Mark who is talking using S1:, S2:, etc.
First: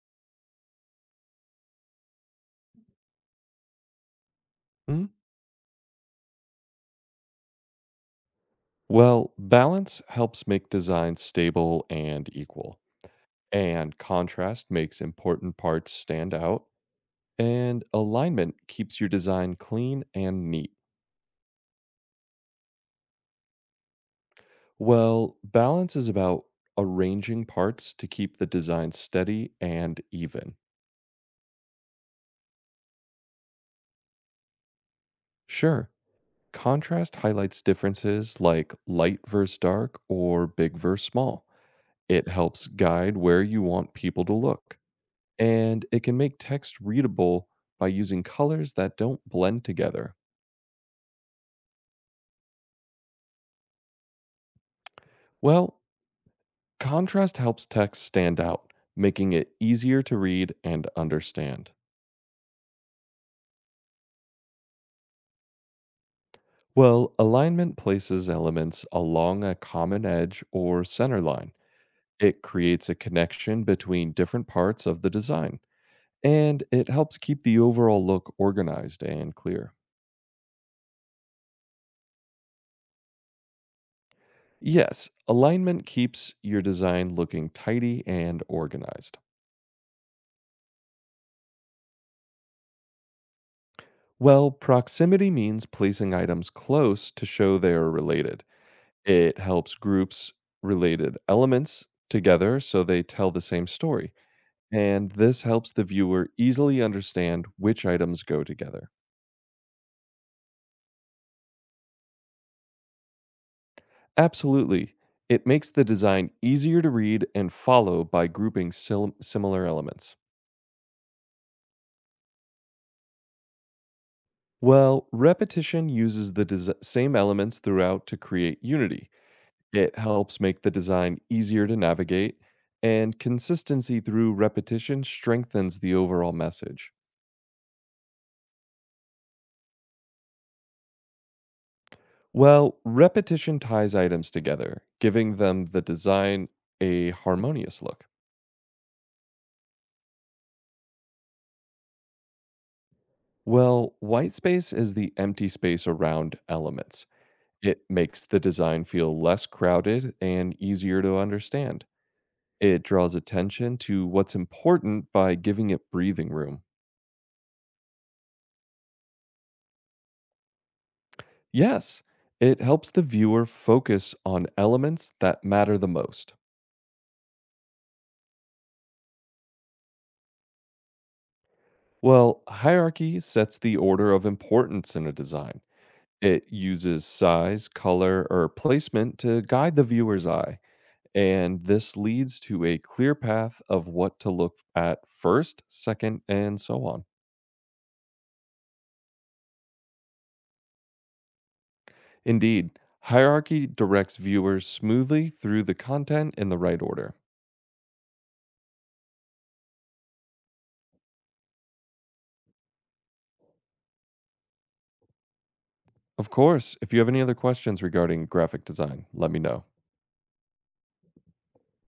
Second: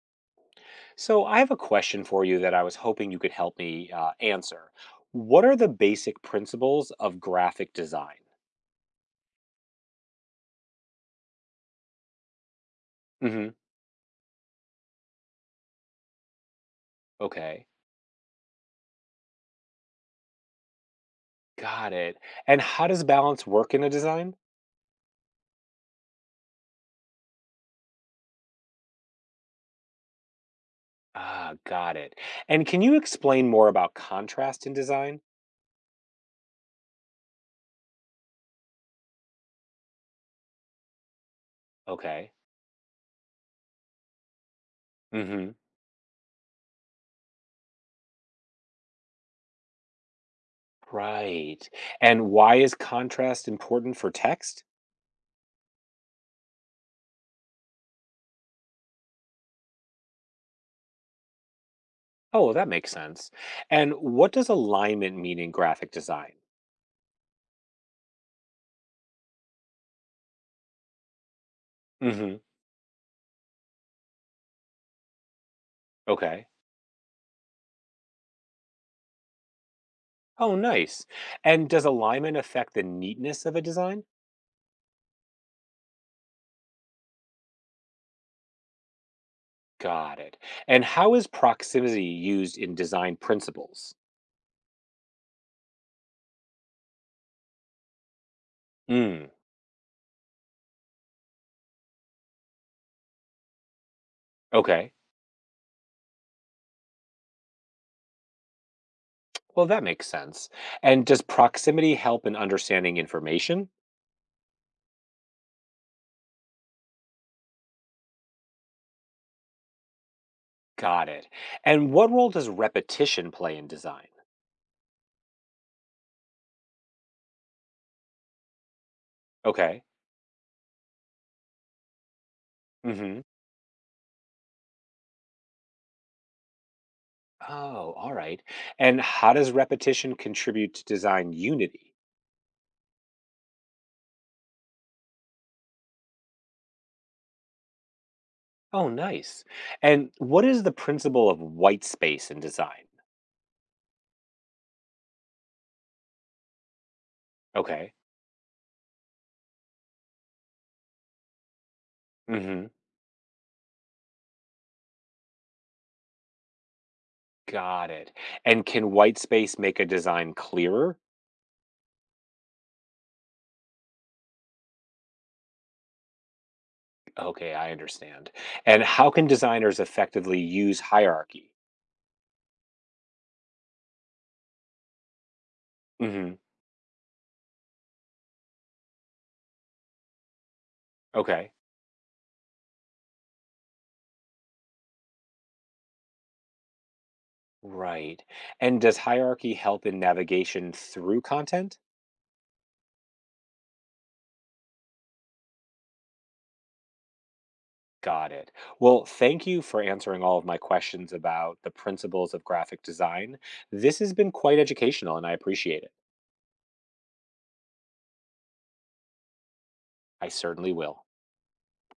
S1: So, I have a question for you that I was hoping you could help me answer.
S2: Mhm.
S1: What are the basic principles of graphic design?
S2: Well, balance helps make designs stable and equal,
S1: Hmm.
S2: and contrast makes important parts stand out,
S1: Okay,
S2: and alignment keeps your design clean and neat.
S1: got it. And how does balance work in a design?
S2: Well, balance is about arranging parts to keep the design steady and even.
S1: Ah, got it. And can you explain more about contrast in design?
S2: Sure, contrast highlights differences like light versus dark or big versus small. It
S1: Okay.
S2: helps guide where you want people to look,
S1: Hmm.
S2: and it can make text readable by using colors that don't blend together.
S1: Right. And why is contrast important for text?
S2: Well, contrast helps text stand out, making it easier to read and understand.
S1: Oh, well, that makes sense. And what does alignment mean in graphic design?
S2: Well, alignment places elements along a common edge or center line.
S1: Hmm.
S2: It creates a connection between different parts of the design,
S1: Okay.
S2: and it helps keep the overall look organized and clear.
S1: Oh, nice. And does alignment affect the neatness of a design?
S2: Yes, alignment keeps your design looking tidy and organized.
S1: Got it. And how is proximity used in design principles?
S2: Well, proximity means placing items close to show they are related.
S1: Hmm.
S2: It helps groups related elements together so they tell the same story.
S1: Okay.
S2: And this helps the viewer easily understand which items go together.
S1: Well, that makes sense. And does proximity help in understanding information?
S2: Absolutely. It makes the design easier to read and follow by grouping similar elements.
S1: Got it. And what role does repetition play in design?
S2: Well, repetition uses the same elements throughout to create unity.
S1: Okay.
S2: It helps make the design easier to navigate, and
S1: Mm-hmm.
S2: consistency through repetition strengthens the overall message.
S1: Oh, all right. And how does repetition contribute to design unity?
S2: Well, repetition ties items together, giving them the design a harmonious look.
S1: Oh, nice. And what is the principle of white space in design?
S2: Well, white space is the empty space around elements. It
S1: Okay.
S2: makes the design feel less crowded and easier to understand.
S1: Mm-hmm.
S2: It draws attention to what's important by giving it breathing room.
S1: Got it. And can white space make a design clearer?
S2: Yes, it helps the viewer focus on elements that matter the most.
S1: Okay, I understand. And how can designers effectively use hierarchy?
S2: Well, hierarchy sets the order of importance in a design.
S1: Hmm.
S2: It uses size, color, or placement to guide the viewer's eye,
S1: Okay,
S2: and this leads to a clear path of what to look at first, second, and so on.
S1: right. And does hierarchy help in navigation through content?
S2: Indeed, hierarchy directs viewers smoothly through the content in the right order.
S1: Got it. Well, thank you for answering all of my questions about the principles of graphic design. This has been quite educational and I appreciate it.
S2: Of course, if you have any other questions regarding graphic design, let me know.
S1: I certainly will.